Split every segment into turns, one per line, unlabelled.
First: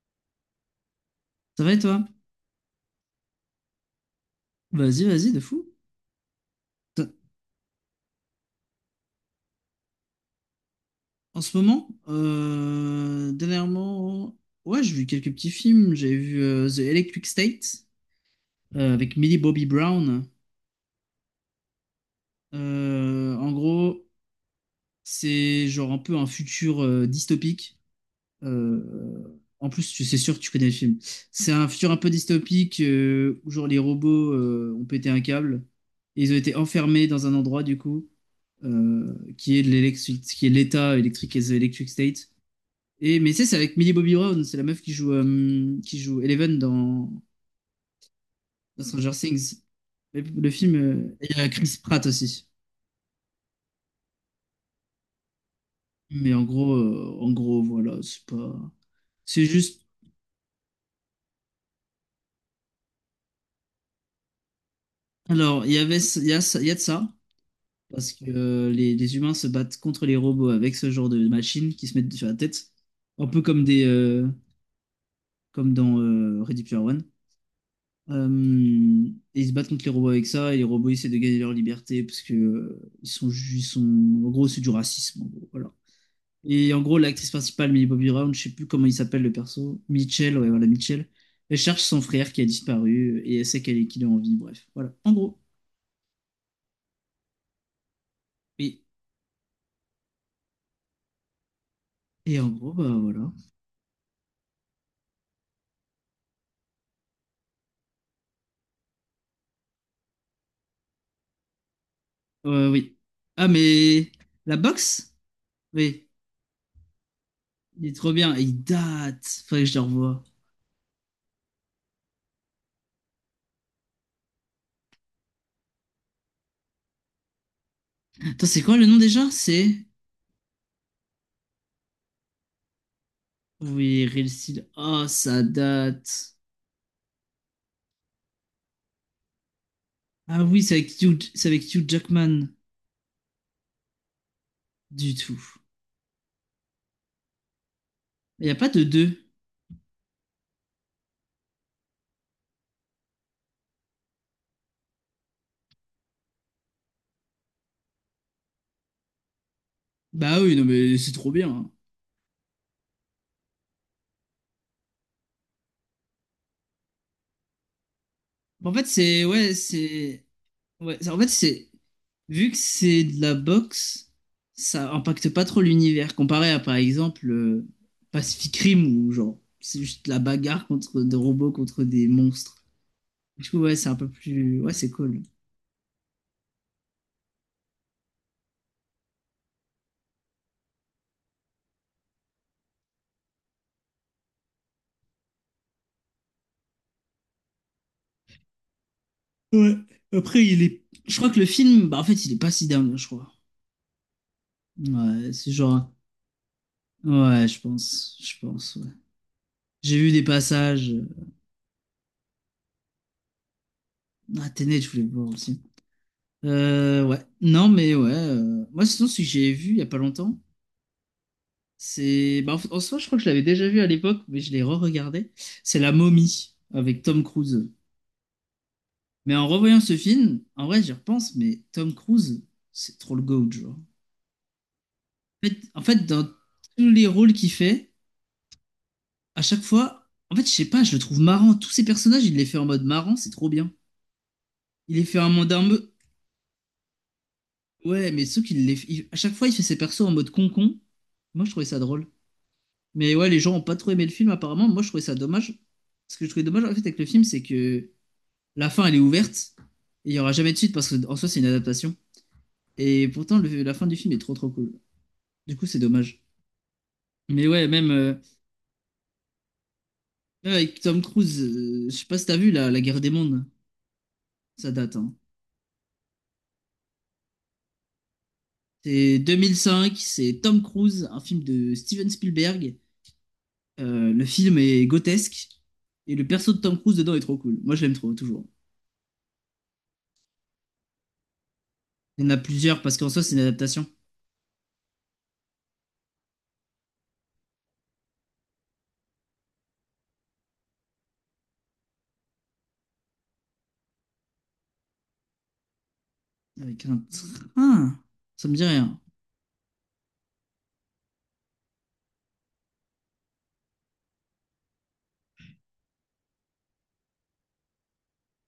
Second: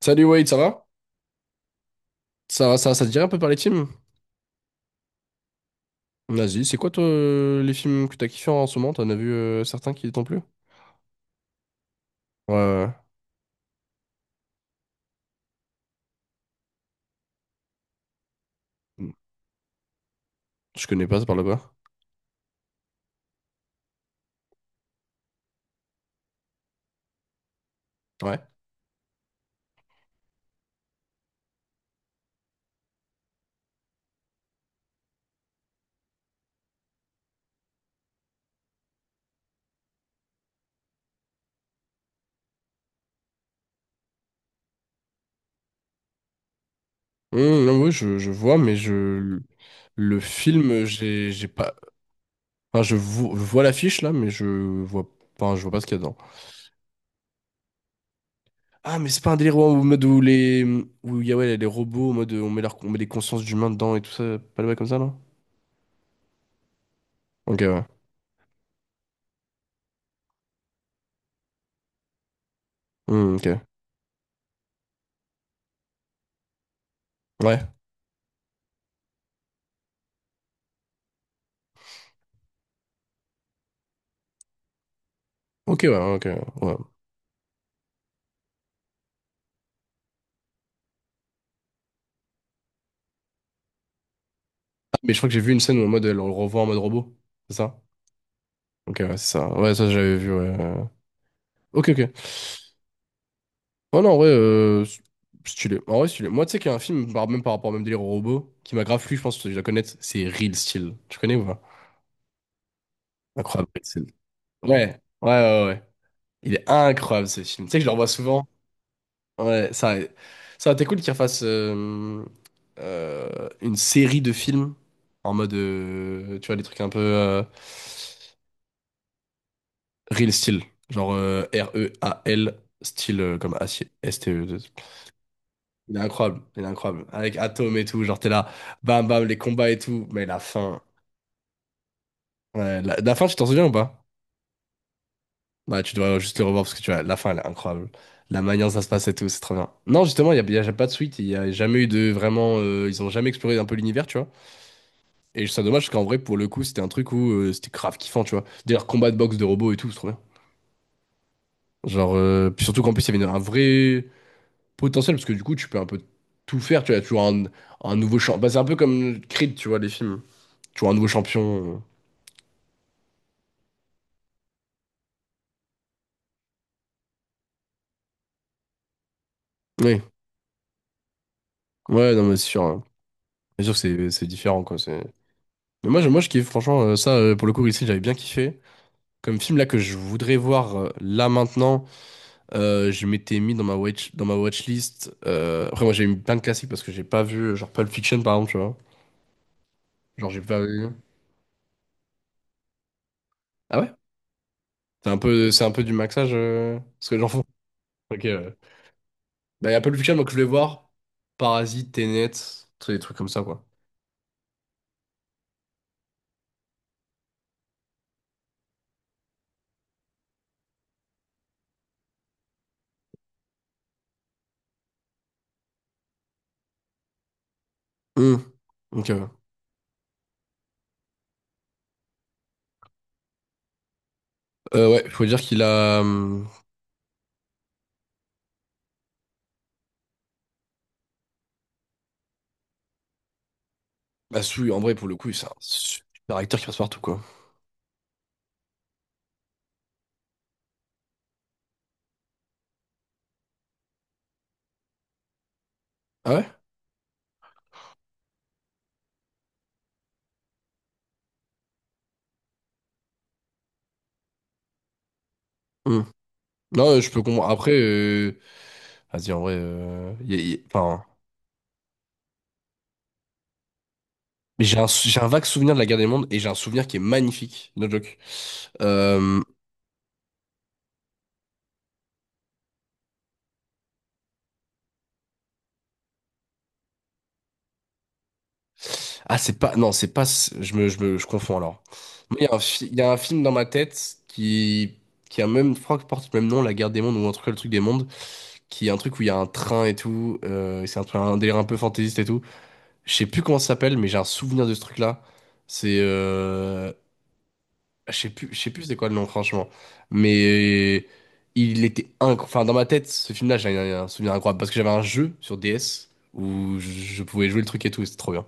Salut Wade, ça va?
Ça va et toi?
Ça te dirait un peu par les films?
Vas-y, vas-y, de fou.
Vas-y, c'est quoi toi
T'as-
les films que t'as kiffé en ce moment? T'en as vu certains qui t'ont plu?
En ce moment,
Ouais, ouais.
dernièrement, ouais, j'ai vu quelques petits films. J'ai vu The Electric State,
Ouais.
avec Millie Bobby Brown.
Je connais pas, ça parle de quoi?
En gros, c'est genre un peu un futur dystopique.
Ouais.
En plus, tu c'est sûr que tu connais le film. C'est un futur un peu dystopique, où genre les robots ont pété un câble et ils ont été enfermés dans un endroit du coup, qui est l'État électrique et The Electric State. Et, mais tu sais, c'est avec Millie Bobby Brown, c'est la meuf qui joue, Eleven dans,
Non, oui, je vois, mais
dans Stranger
je
Things.
le
Mais le film,
film,
et
j'ai
il y
j'ai
a
pas.
Chris Pratt aussi.
Enfin, je vois l'affiche là, mais vois je vois pas ce qu'il y a dedans.
Mais en gros, voilà, c'est pas.
Ah, mais c'est pas un
C'est
délire où,
juste.
en mode où les où il y a ouais, les robots, en mode on met leur, on met des consciences d'humains dedans et tout ça, pas le bail comme ça, non?
Alors, il y avait, il y a, il y a de ça,
Ok, ouais.
parce que les humains se battent contre les robots avec ce genre de machines qui se mettent sur la tête. Un peu
Ok.
comme dans Ready Player One.
Ouais.
Euh, et ils se battent contre les robots avec ça, et les robots essaient de gagner leur liberté parce que ils sont, ju- ils sont, en gros, c'est du racisme, en gros, voilà.
Ok, ouais, ok.
Et
Ouais.
en gros, l'actrice principale, Millie Bobby Brown, je sais plus comment il s'appelle le perso, Mitchell, ouais, voilà, Mitchell, elle cherche son frère qui a disparu, et elle sait qu'elle est, qu'il est en vie, bref, voilà, en
Mais je crois que
gros.
j'ai vu une scène où en mode elle le revoit en mode robot. C'est ça?
Oui.
Ok, ouais, c'est ça. Ouais, ça j'avais vu, ouais. Ok, ok. Ouais,
Et en gros, bah voilà.
non, en vrai, stylé. En vrai, stylé. Moi, tu sais qu'il y a un film, même par rapport au même délire au robot, qui m'a grave plu, je pense que tu dois connaître, c'est Real Steel. Tu connais ou pas?
Oui. Ah,
Incroyable, Real Steel.
mais la
Ouais,
boxe?
ouais, ouais, ouais.
Oui,
Il est incroyable ce film. Tu sais que je
il
le
est
revois
trop bien, et
souvent.
il date, faudrait
Ouais,
que je le
ça,
revoie.
ça aurait été cool qu'il refasse une série de films en mode, tu vois, des trucs un peu.
Attends, c'est quoi le nom déjà? C'est.
Real Steel, genre Real, style comme acier,
Oui, Real
S-T-E.
Steel. Ah, ça
Il est
date.
incroyable, il est incroyable. Avec Atom et tout, genre t'es là, bam bam, les combats et tout, mais la
Ah oui, c'est
fin.
avec Hugh, c'est avec Hugh Jackman
Ouais, la fin, tu t'en souviens ou pas?
du tout.
Bah, tu dois juste le revoir parce que tu vois, la fin, elle est incroyable. La
Il n'y a
manière
pas
dont ça
de
se passe et
deux.
tout, c'est trop bien. Non, justement, y a pas de suite, il n'y a jamais eu de vraiment. Ils ont jamais exploré un peu l'univers, tu vois. Et c'est dommage parce qu'en vrai, pour le coup, c'était un truc où c'était grave kiffant, tu vois. D'ailleurs, combat de boxe de robots et tout, c'est trop bien.
Bah oui, non mais c'est trop bien, hein.
Genre, puis surtout qu'en plus, il y avait une- un vrai potentiel, parce que du coup, tu peux un peu tout faire. Tu as toujours un nouveau champ. Bah, c'est un
En
peu
fait,
comme Creed, tu vois, les films.
c'est
Tu vois, un
ouais,
nouveau
en fait c'est
champion.
vu que c'est de la boxe, ça impacte pas trop l'univers comparé à par exemple, Pacific Rim où genre c'est
Oui,
juste de la bagarre contre des robots contre des
ouais, non, mais c'est sûr,
monstres.
hein.
Du coup,
C'est sûr
ouais,
que
c'est un peu
c'est
plus
différent,
ouais,
quoi.
c'est cool.
Mais moi, moi, je kiffe, franchement, ça, pour le coup, ici, j'avais bien kiffé. Comme film là que je voudrais voir là maintenant, je m'étais mis dans ma watch, dans ma watchlist. Après, moi, j'ai mis plein de classiques parce que j'ai pas vu, genre Pulp Fiction, par exemple, tu vois.
Ouais.
Genre, j'ai
Après,
pas
il est
vu.
je crois que le film bah en fait, il est pas si dingue, je crois.
Ah ouais?
Ouais, c'est
C'est un peu
genre
du maxage, ce que j'en fous.
ouais, je pense,
Ok,
je
ouais.
pense. ouais.
Bah, il y a Pulp
J'ai vu
Fiction,
des
donc je voulais voir
passages.
Parasite, Tenet, tu sais, des trucs comme ça, quoi.
Ah, Tenet, je voulais le voir aussi. Ouais. Non, mais ouais. Moi, sinon, ce que j'ai vu il y a pas longtemps, c'est. Bah, en fait, en soi, je crois que je l'avais déjà vu à l'époque, mais je l'ai re-regardé. C'est La Momie avec Tom Cruise.
Hum, Ok.
Mais en revoyant ce film, en vrai, j'y repense, mais Tom Cruise, c'est trop le GOAT, genre.
Ouais, faut dire qu'il
En
a.
fait, dans
Hum.
tous les rôles qu'il fait, à chaque fois, en fait, je sais pas, je le trouve marrant. Tous ces personnages, il les fait en mode marrant, c'est trop bien.
Bah, Sui, en vrai,
Il les
pour le
fait en
coup, c'est un
mode un,
super acteur qui passe partout, quoi.
ouais, mais ceux qui À chaque fois, il fait ses persos en mode concon. Moi, je trouvais ça drôle. Mais ouais, les gens ont pas trop aimé le film, apparemment. Moi, je trouvais ça dommage. Ce que je
Ah
trouvais
ouais?
dommage, en fait, avec le film, c'est que la fin, elle est ouverte. Et il y aura jamais de suite, parce que en soi, c'est une adaptation. Et pourtant, la fin du film est trop, trop cool. Du coup, c'est
Hum.
dommage.
Non, je peux
Mais
comprendre.
ouais,
Après...
même, euh,
Vas-y, en vrai.
même avec Tom
Enfin.
Cruise, je sais pas si t'as vu la Guerre des mondes.
Mais
Ça
j'ai un,
date, hein.
j'ai un vague souvenir de la guerre des mondes et j'ai un souvenir qui est magnifique, no joke.
C'est
Euh,
2005, c'est Tom Cruise, un film de Steven Spielberg. Le film est grotesque et le perso de Tom Cruise dedans est trop cool. Moi, je l'aime trop, toujours.
Ah, c'est pas. Non, c'est pas. Je confonds alors.
Il y en a
Moi, il y a un,
plusieurs
il
parce
y
qu'en
a un
soi, c'est une
film dans ma
adaptation.
tête qui a même. Je crois que porte le même nom, La Guerre des Mondes, ou en tout cas le truc des mondes, qui est un truc où il y a un train et tout. C'est un, un délire un peu fantaisiste et tout. Je sais plus comment ça s'appelle, mais j'ai un souvenir de ce truc-là. C'est.
Avec un train.
Je sais plus,
Ça me
je
dit
sais plus c'est
rien.
quoi le nom, franchement. Mais il était incroyable. Enfin, dans ma tête, ce film-là, j'ai un souvenir incroyable. Parce que j'avais un jeu sur DS où je pouvais jouer le truc et tout, et c'était trop bien.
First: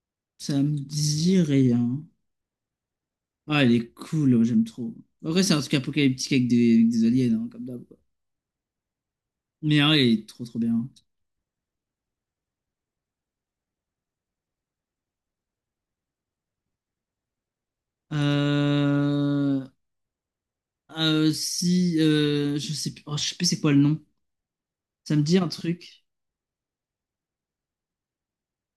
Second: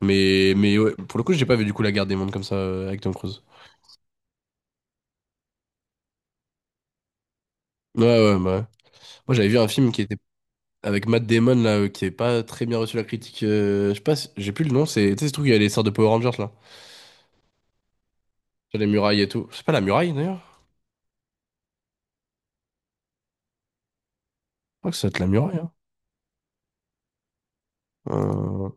Ça
Mais
me
ouais, pour le coup,
dit
j'ai pas vu du coup La
rien.
Guerre des Mondes comme ça avec Tom Cruise.
Ah, elle est cool, ouais, j'aime trop. En vrai, c'est un truc apocalyptique avec des aliens, hein, comme d'hab, quoi.
Ouais, ouais, bah ouais. Moi, j'avais vu un
Mais
film
ah,
qui était
il est trop trop bien.
avec Matt Damon, là, qui avait pas très bien reçu la critique. Je sais pas, j'ai plus le nom, c'est. Tu sais, ce truc, il y a les sortes de Power Rangers, là. Sur les murailles et tout. C'est
Euh...
pas la muraille, d'ailleurs?
Si, je sais plus, oh, je sais plus c'est quoi le nom.
Je crois que ça doit
Ça
être
me
la
dit un
muraille, hein.
truc.
Euh,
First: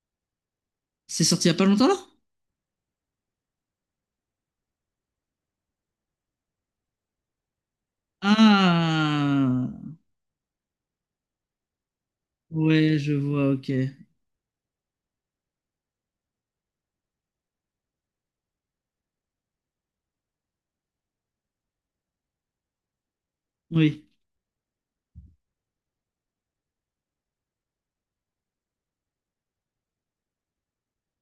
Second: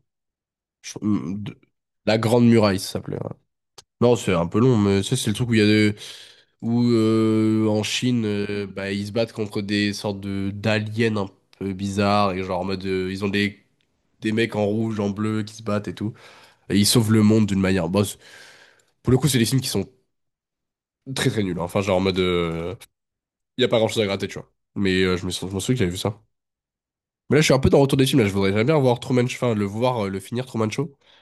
je-
C'est sorti il y a
de-
pas longtemps là?
La Grande Muraille, ça s'appelait. Non, c'est un peu long, mais ça, c'est le truc où il y a de... Où en Chine, bah, ils se battent contre
Ah,
des sortes de d'aliens un peu bizarres, et genre en mode,
ouais, je
ils ont
vois,
des...
ok.
Des mecs en rouge, en bleu qui se battent et tout. Et ils sauvent le monde d'une manière. Pour le coup, c'est des films qui sont très très nuls, hein. Enfin, genre en mode, il y a pas grand-chose
Oui.
à gratter, tu vois. Mais je me souviens que j'avais vu ça. Mais là, je suis un peu dans le retour des films, là, je voudrais j'aimerais bien voir Truman Show, enfin, le voir, le finir Truman Show. Je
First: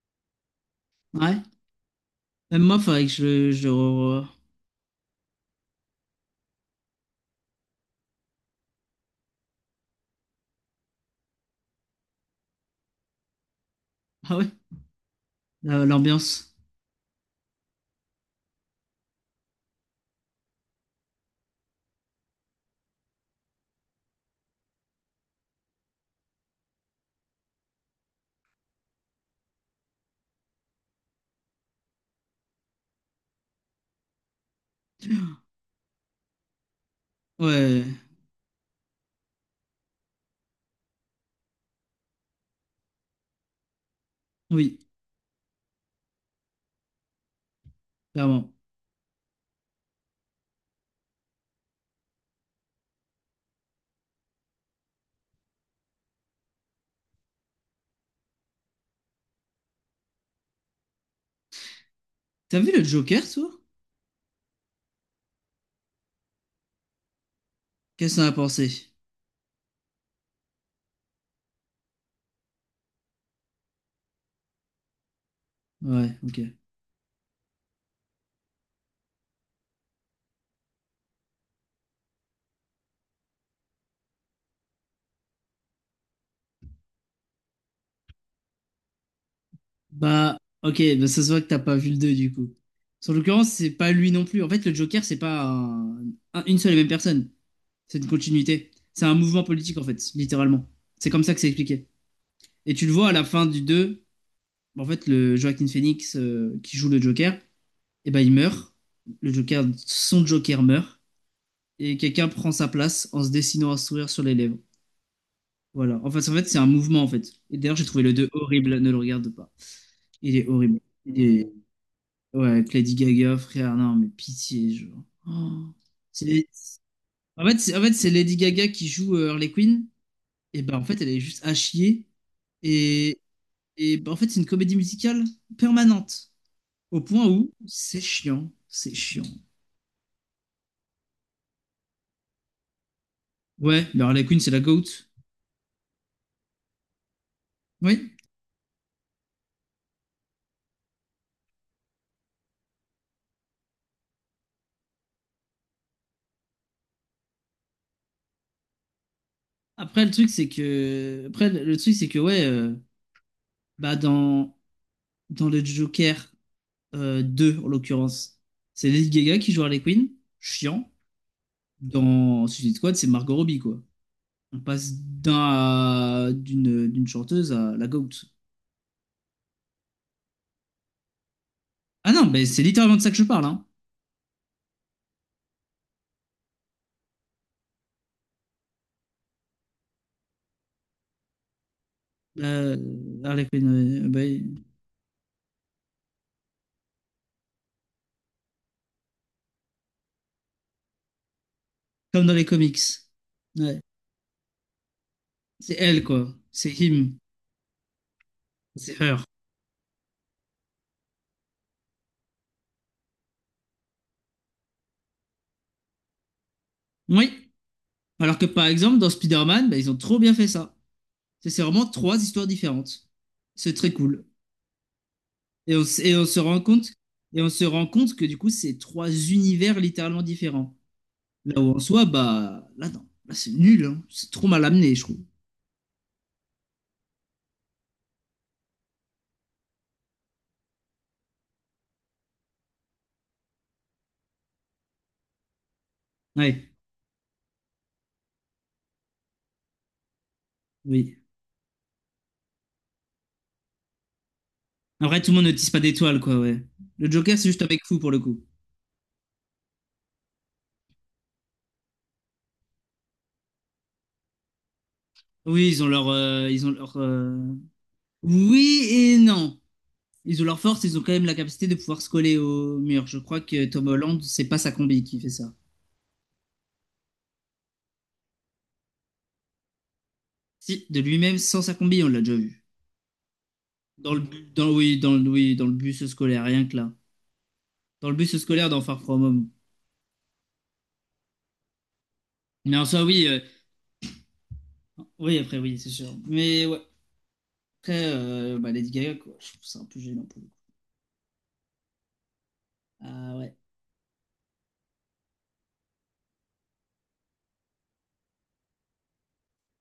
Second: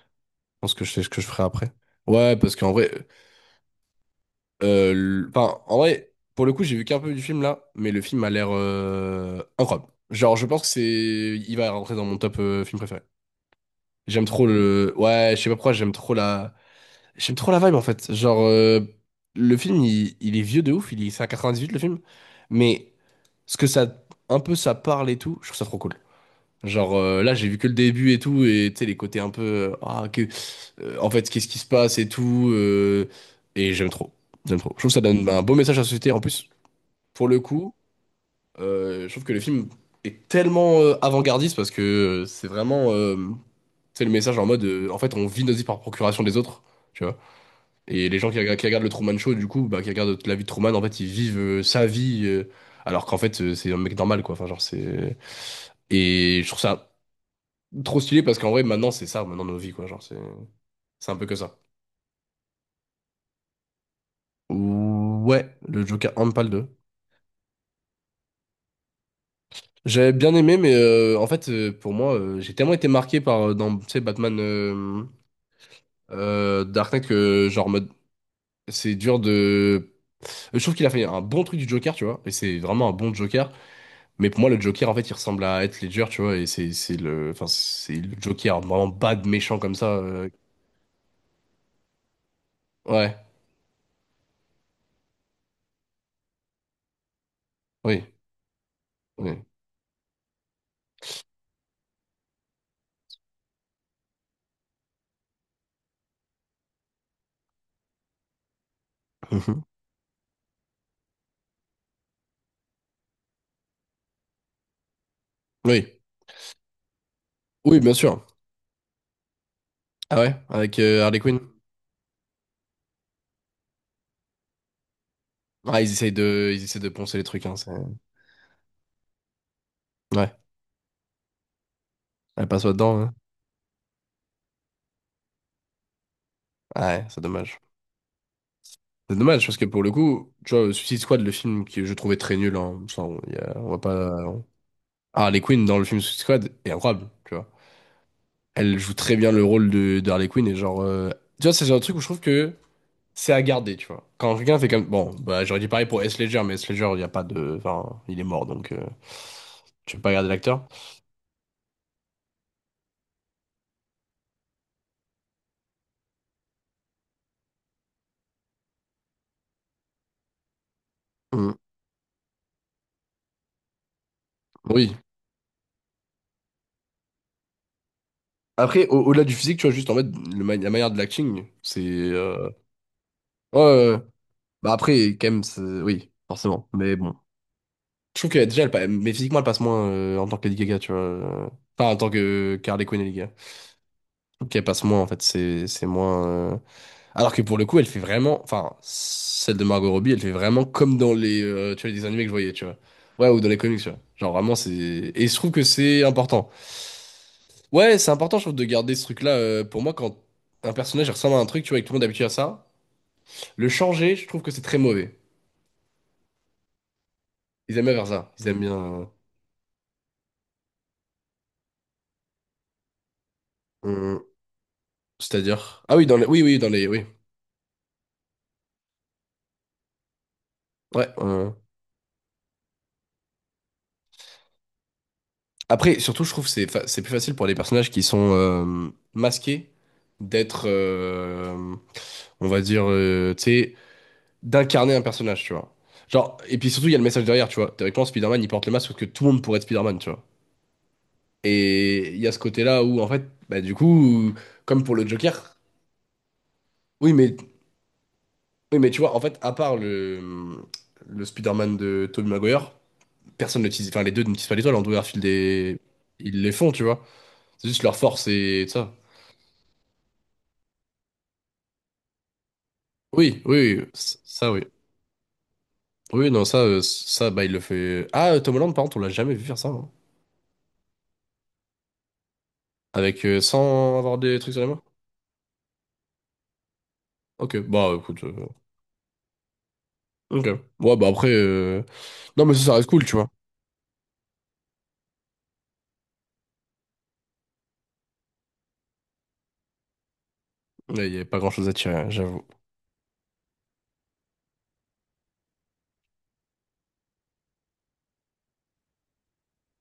pense que je sais ce que je
Ouais.
ferai après. Ouais, parce
Même
qu'en
moi,
vrai,
faudrait que
Enfin, en vrai, pour le coup, j'ai vu qu'un peu du film là, mais le film a l'air incroyable. Genre, je pense que c'est, il va rentrer dans mon top film préféré. J'aime
Ah
trop
ouais,
le, ouais, je sais pas pourquoi,
l'ambiance.
j'aime trop la vibe en fait. Genre, le film, il est vieux de ouf, il est, c'est à 98 le film, mais ce que ça, un peu ça parle et tout, je trouve ça trop cool. Genre là j'ai vu que le début et tout et tu sais les côtés un peu ah que en fait qu'est-ce qui se passe et tout, et j'aime trop j'aime trop, je trouve que ça donne bah, un beau message à la société en plus pour le coup.
Ouais,
Je trouve que le film est tellement avant-gardiste parce que c'est vraiment, tu sais, le message en mode
oui,
en fait on vit nos vies par procuration des autres, tu vois, et les gens qui,
clairement.
qui regardent le Truman Show du coup bah qui regardent la vie de Truman, en fait ils vivent sa vie, alors qu'en fait c'est un mec normal quoi, enfin genre c'est, et je trouve ça trop stylé parce qu'en vrai, maintenant, c'est ça, maintenant nos vies, quoi. Genre, c'est un peu que ça.
T'as vu le Joker, toi?
Ouais, le Joker Handball 2.
Qu'est-ce qu'on a pensé?
J'avais bien aimé, mais en fait, pour moi, j'ai tellement été marqué par dans, tu sais, Batman
Ouais, ok.
Dark Knight que, genre, mode, c'est dur de. Je trouve qu'il a fait un bon truc du Joker, tu vois, et c'est vraiment un bon Joker. Mais pour moi, le Joker, en fait, il ressemble à Heath Ledger, tu vois, et c'est le, enfin, c'est le Joker vraiment bad, méchant comme ça.
Bah, ok, bah ça se voit que t'as pas vu le 2 du coup. En
Ouais,
l'occurrence, c'est pas lui non plus. En fait, le Joker, c'est pas une seule et même personne. C'est
oui,
une continuité. C'est un mouvement
oui.
politique, en fait, littéralement. C'est comme ça que c'est expliqué. Et tu le vois à la fin du 2 en fait, le Joaquin Phoenix, qui joue le Joker, et ben il meurt. Le
Mhm.
Joker, son Joker meurt. Et quelqu'un prend sa place en se dessinant un sourire sur les lèvres.
Oui,
Voilà. En fait, c'est un mouvement en fait. Et d'ailleurs,
oui,
j'ai
bien
trouvé le
sûr.
2 horrible, ne le regarde pas.
Ah ouais,
Il est
avec
horrible.
Harley
Il
Quinn.
est... Ouais, avec Lady Gaga, frère, non, mais pitié, genre. Oh.
Ah,
C'est-
ils essayent de poncer les trucs, hein, c'est-
En fait, c'est Lady Gaga qui joue Harley Quinn.
Ouais,
Et ben, en fait, elle est juste à chier.
elle passe pas dedans, hein.
Et, et ben, en fait, c'est une comédie musicale permanente. Au
Ouais, c'est
point où
dommage.
c'est chiant. C'est
C'est
chiant.
dommage parce que pour le coup, tu vois, Suicide Squad, le film que je trouvais très nul, hein, ça, on, on va
Ouais, mais
pas.
Harley Quinn, c'est la GOAT.
Ah, Harley Quinn dans le film Suicide Squad est incroyable, tu vois.
Oui.
Elle joue très bien le rôle de Harley Quinn et genre. Tu vois, c'est un truc où je trouve que c'est à garder, tu vois. Quand quelqu'un fait comme. Bon, bah, j'aurais dit pareil pour S. Ledger, mais S. Ledger, il y a pas de. Enfin, il est mort donc. Tu peux
Après,
pas
le
garder
truc, c'est
l'acteur.
que. Après, le truc, c'est que, ouais. Bah dans le Joker 2, en l'occurrence, c'est Lady Gaga qui joue Harley Quinn, chiant.
Mm.
Dans Suicide Squad, c'est Margot Robbie, quoi. On passe
Oui,
d'une chanteuse à la GOAT.
après, au-delà du physique, tu vois, juste en fait, la manière de l'acting, c'est.
Ah non, mais c'est littéralement de ça que je parle,
Ouais,
hein.
ouais, ouais. Bah après, quand même, c'est- oui, forcément. Mais bon. Je trouve que déjà, elle, mais physiquement, elle passe moins en tant que Lady Gaga, tu vois. Enfin, en tant que
Euh,
Harley Quinn et Lady Gaga.
Harley Quinn, bah,
Je trouve qu'elle passe moins, en fait, c'est moins. Alors que pour le coup, elle fait vraiment. Enfin, celle de Margot Robbie, elle fait vraiment comme dans les, tu vois, les dessins animés
comme
que je
dans les
voyais, tu vois.
comics.
Ouais, ou dans les
Ouais.
comics, tu vois. Genre vraiment, c'est. Et je trouve que
C'est elle,
c'est
quoi.
important.
C'est him.
Ouais, c'est important, je trouve, de garder
C'est
ce
her.
truc-là. Pour moi, quand un personnage ressemble à un truc, tu vois, et que tout le monde est habitué à ça, le changer, je trouve que c'est très mauvais.
Oui.
Ils aiment bien faire ça.
Alors que
Ils aiment
par exemple, dans
bien.
Spider-Man, bah, ils ont trop bien fait ça. C'est vraiment trois histoires différentes. C'est
euh,
très
euh,
cool. Et on,
C'est-à-dire. Ah
s-
oui,
et
dans les.
on se
Oui, oui,
rend
dans les.
compte,
Oui.
que du coup, c'est trois univers littéralement différents.
Ouais.
Là où en soi, bah, là, non, là, c'est nul, hein. C'est trop mal amené, je trouve.
Après, surtout, je trouve que c'est plus facile pour les personnages qui sont masqués d'être. On va dire. Tu sais, d'incarner un personnage, tu vois. Genre, et puis
Ouais,
surtout, il y a le message derrière, tu vois. Théoriquement, Spider-Man, il porte le masque parce que tout le monde pourrait être Spider-Man, tu vois.
oui.
Et il y a ce côté-là où, en fait, bah, du coup, comme pour le
Après, tout le monde ne
Joker,
tisse pas d'étoiles, quoi, ouais. Le
oui, mais,
Joker, c'est juste avec fou pour le coup.
oui, mais tu vois, en fait, à part le Spider-Man de Tobey Maguire, personne ne tease, enfin, les deux ne teasent pas l'étoile, Andrew Garfield
Oui,
et, ils les font, tu vois. C'est juste leur force et
oui
ça.
et non. Ils ont leur force, ils ont quand même la capacité de pouvoir se coller au mur. Je crois
Oui,
que
oui,
Tom Holland, c'est
ça,
pas
oui.
sa combi qui fait ça.
Oui, non, ça, ça, bah, il le fait. Ah, Tom Holland, par contre, on l'a jamais vu faire ça, hein.
Si, de lui-même, sans sa combi, on l'a déjà vu.
Avec, sans
Dans
avoir
le,
des
bu-
trucs sur les
dans,
mains.
oui, oui, dans le bus scolaire, rien que là.
Ok, bah,
dans le
écoute,
bus scolaire dans Far From Home.
ok. Ouais, bah, après, non, mais ça
Mais en
reste
soi,
cool, tu
oui,
vois.
oui, après, oui, c'est sûr. Mais ouais, après, bah, Lady Gaga, quoi, je trouve ça un peu gênant pour le coup.
Il n'y a pas grand-chose à tirer, hein, j'avoue.
Ah ouais.